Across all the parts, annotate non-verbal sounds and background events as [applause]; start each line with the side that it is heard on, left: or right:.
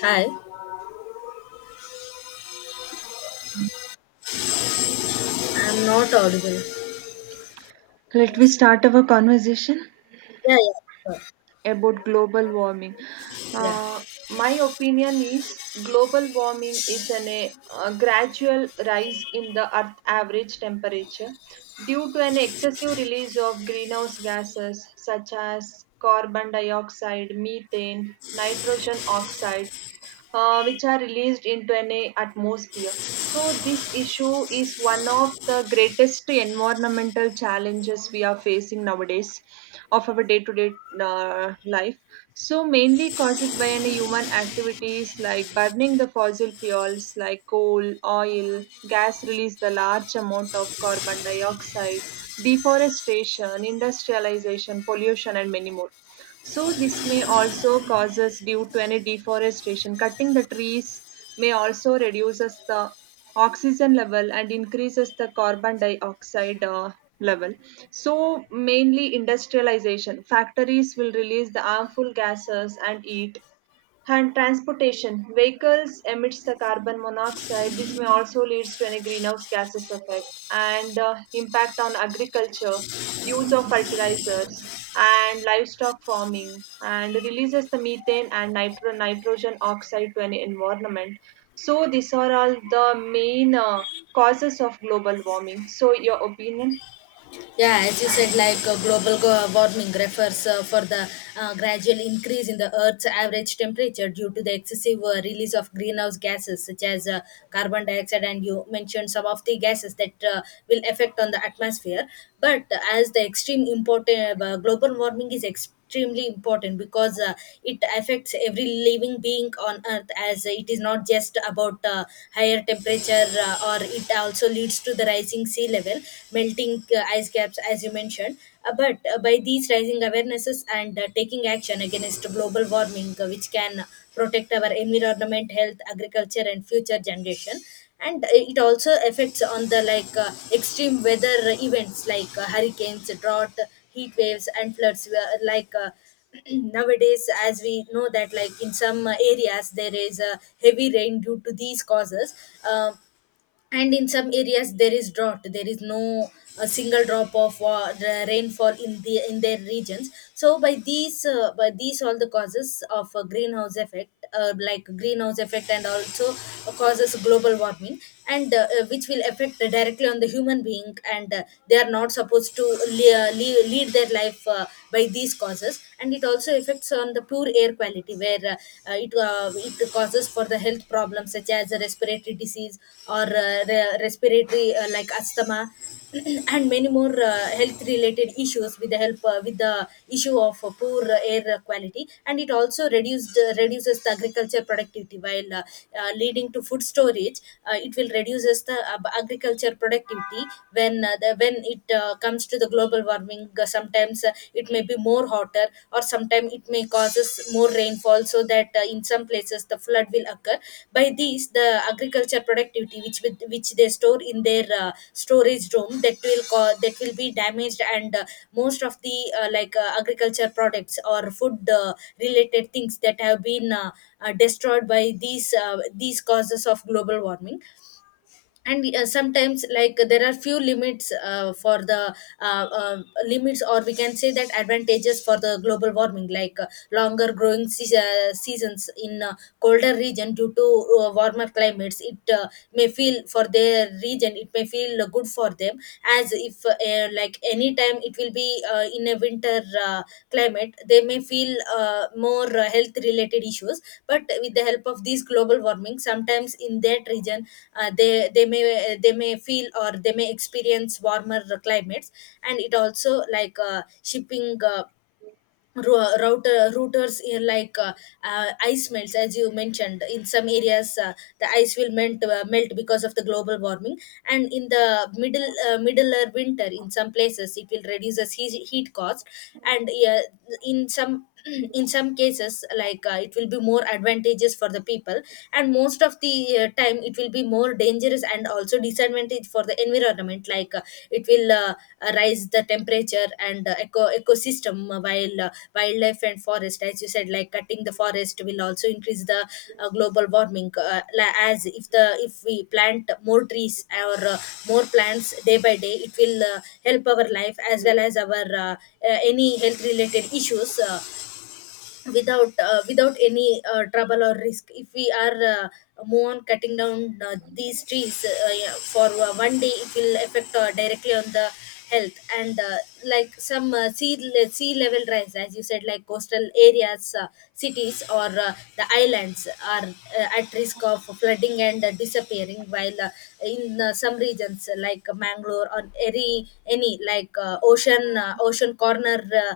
left: Hi, I'm not audible.
right: So, let me start our conversation
left: Yeah, yeah, sure.
right: about global warming.
left: yeah,
right: Uh, my opinion is global warming is a gradual rise in the earth average temperature due to an excessive release of greenhouse gases such as carbon dioxide, methane, nitrogen oxide, which are released into an atmosphere. So, this issue is one of the greatest environmental challenges we are facing nowadays of our day to day life. So, mainly caused by any human activities like burning the fossil fuels like coal, oil, gas release the large amount of carbon dioxide, deforestation, industrialization, pollution, and many more. So this may also cause us due to any deforestation. Cutting the trees may also reduce us the oxygen level and increases the carbon dioxide level. So mainly industrialization. Factories will release the harmful gases and heat, and transportation: vehicles emits the carbon monoxide. This may also leads to any greenhouse gases effect and impact on agriculture, use of fertilizers and livestock farming, and releases the methane and nitrogen oxide to any environment. So these are all the main causes of global warming. So your opinion?
left: yeah. As you said, warming refers for the gradual increase in the Earth's average temperature due to the excessive release of greenhouse gases such as carbon dioxide, and you mentioned some of the gases that will affect on the atmosphere. But as the extreme important global warming is extremely important because it affects every living being on earth, as it is not just about higher temperature, or it also leads to the rising sea level, melting ice caps as you mentioned. But by these rising awarenesses and taking action against global warming, which can protect our environment, health, agriculture, and future generation. And it also affects on the extreme weather events like hurricanes, drought, heat waves, and floods, were like [clears throat] nowadays, as we know that, like, in some areas there is heavy rain due to these causes, um, and in some areas there is drought, there is no a single drop of the rainfall in the in their regions. So by these all the causes of a greenhouse effect, like greenhouse effect, and also causes global warming, and which will affect directly on the human being and they are not supposed to lead, lead their life by these causes. And it also affects on the poor air quality, where it causes for the health problems such as respiratory disease or respiratory, like asthma, [clears throat] and many more health related issues with the help with the issue of poor air quality. And it also reduced reduces the agriculture productivity, while leading to food storage. It will reduces the agriculture productivity. When it comes to the global warming, sometimes it may be more hotter, or sometimes it may causes more rainfall, so that, in some places, the flood will occur. By these, the agriculture productivity which which they store in their storage room, that will that will be damaged. And most of the agriculture products or food- related things that have been destroyed by these causes of global warming. And sometimes, like, there are few limits for the limits, or we can say that, advantages for the global warming, like longer growing seasons in colder region, due to warmer climates. It may feel for their region, it may feel good for them. As if, like, anytime it will be in a winter climate, they may feel more health related issues, but with the help of these global warming, sometimes in that region they may feel or they may experience warmer climates. And it also, like shipping routers, ice melts, as you mentioned, in some areas the ice will melt because of the global warming. And in the middle or winter, in some places, it will reduce as heat cost. And yeah, in some [clears throat] in some cases, like, it will be more advantageous for the people, and most of the time it will be more dangerous, and also disadvantage for the environment. It will rise the temperature, and ecosystem, while wildlife and forest. As you said, like, cutting the forest will also increase the global warming. As if the if we plant more trees, or more plants day by day, it will help our life, as well as our any health related issues, without any trouble or risk. If we are move on cutting down these trees, yeah, for one day it will affect directly on the health. And like, some sea level rise, as you said, like, coastal areas, cities, or the islands, are at risk of flooding and disappearing. While uh, in uh, some regions, like Mangalore or any, any like ocean corner, uh,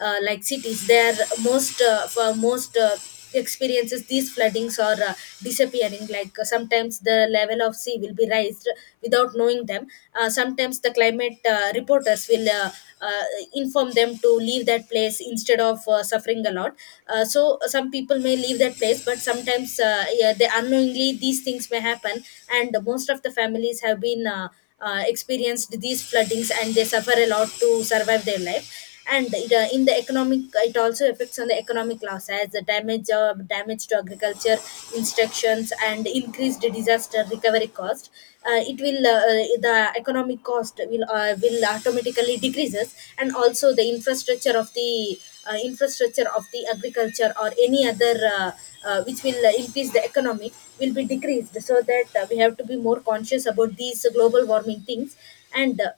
left: like cities there, most, for most, experiences these floodings, are disappearing. Sometimes the level of sea will be raised without knowing them. Sometimes the climate reporters will uh, inform them to leave that place instead of suffering a lot. So some people may leave that place, but sometimes, yeah, they unknowingly these things may happen. And most of the families have been experienced these floodings, and they suffer a lot to survive their life. And in the economic, it also affects on the economic loss, as the damage to agriculture instructions, and increased disaster recovery cost. It will The economic cost will automatically decreases. And also the infrastructure of the infrastructure of the agriculture, or any other, which will increase the economy, will be decreased. So that, we have to be more conscious about these global warming things. And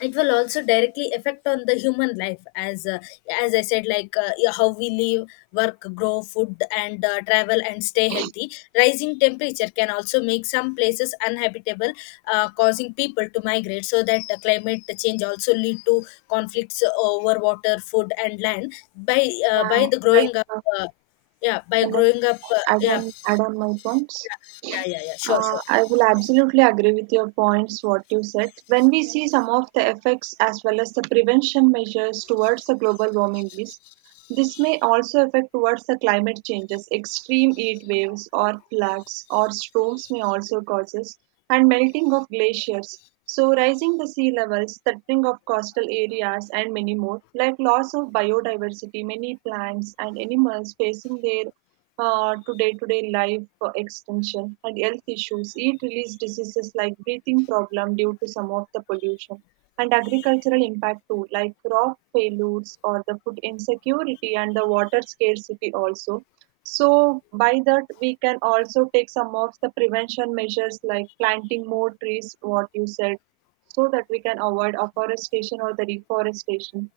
left: it will also directly affect on the human life. As I said, like, yeah, how we live, work, grow food, and travel and stay healthy. Rising temperature can also make some places uninhabitable, causing people to migrate. So that, climate change also lead to conflicts over water, food, and land
right: Yeah,
left: by the
right: like
left: growing up uh, yeah, by
right: can I
left: growing up,
right: add on my points?
left: yeah yeah Yeah, sure, sure.
right: I will absolutely agree with your points, what you said. When we see some of the effects as well as the prevention measures towards the global warming risk, this may also affect towards the climate changes. Extreme heat waves or floods or storms may also causes, and melting of glaciers. So rising the sea levels, threatening of coastal areas and many more, like loss of biodiversity, many plants and animals facing their to day-to-day life extension and health issues. Heat release diseases like breathing problem due to some of the pollution, and agricultural impact too, like crop failures or the food insecurity and the water scarcity also. So by that we can also take some of the prevention measures like planting more trees, what you said, so that we can avoid afforestation or the reforestation,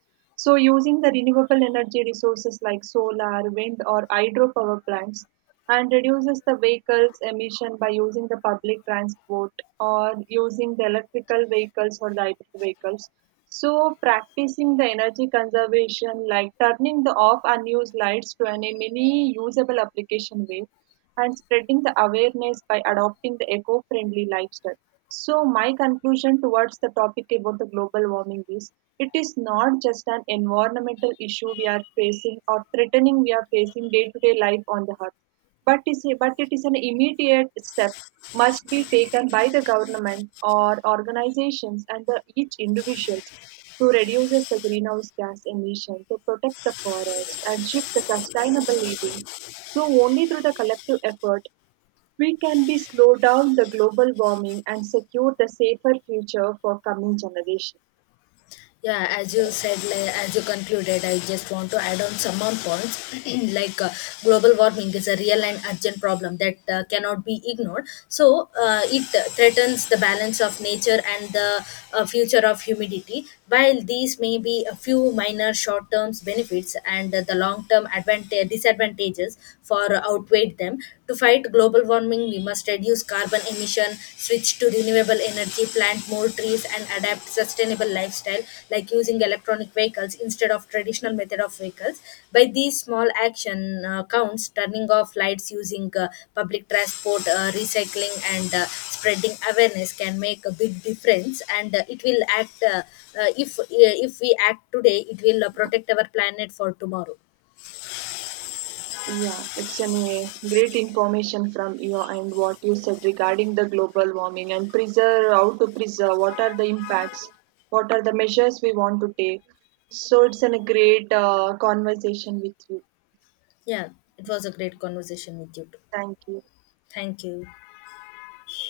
right: so using the renewable energy resources like solar, wind or hydropower plants, and reduces the vehicles emission by using the public transport or using the electrical vehicles or the hybrid vehicles. So practicing the energy conservation like turning the off unused lights to an a mini usable application way, and spreading the awareness by adopting the eco-friendly lifestyle. So my conclusion towards the topic about the global warming is it is not just an environmental issue we are facing or threatening we are facing day to day life on the earth, but is but it is an immediate step must be taken by the government or organizations and the, each individuals, to reduce the greenhouse gas emission, to protect the forest and shift the sustainable living, so only through the collective effort we can be slow down the global warming and secure the safer future for coming generation.
left: Yeah, as you said, like, as you concluded, I just want to add on some more points. [clears throat] like uh, Global warming is a real and urgent problem that cannot be ignored. So it threatens the balance of nature and the future of humidity. While these may be a few minor short term benefits and the long term advantage disadvantages for outweighed them. To fight global warming, we must reduce carbon emission, switch to renewable energy, plant more trees, and adapt sustainable lifestyle, like using electronic vehicles instead of traditional method of vehicles. By these small action counts, turning off lights, using public transport, recycling, and spreading awareness, can make a big difference. And it will act if we act today, it will protect our planet for tomorrow.
right: Yeah, it's an great information from you and what you said regarding the global warming and preserve how to preserve what are the impacts, what are the measures we want to take. So it's a great conversation with you.
left: Yeah, it was a great conversation with you too.
right: Thank you.
left: Thank you.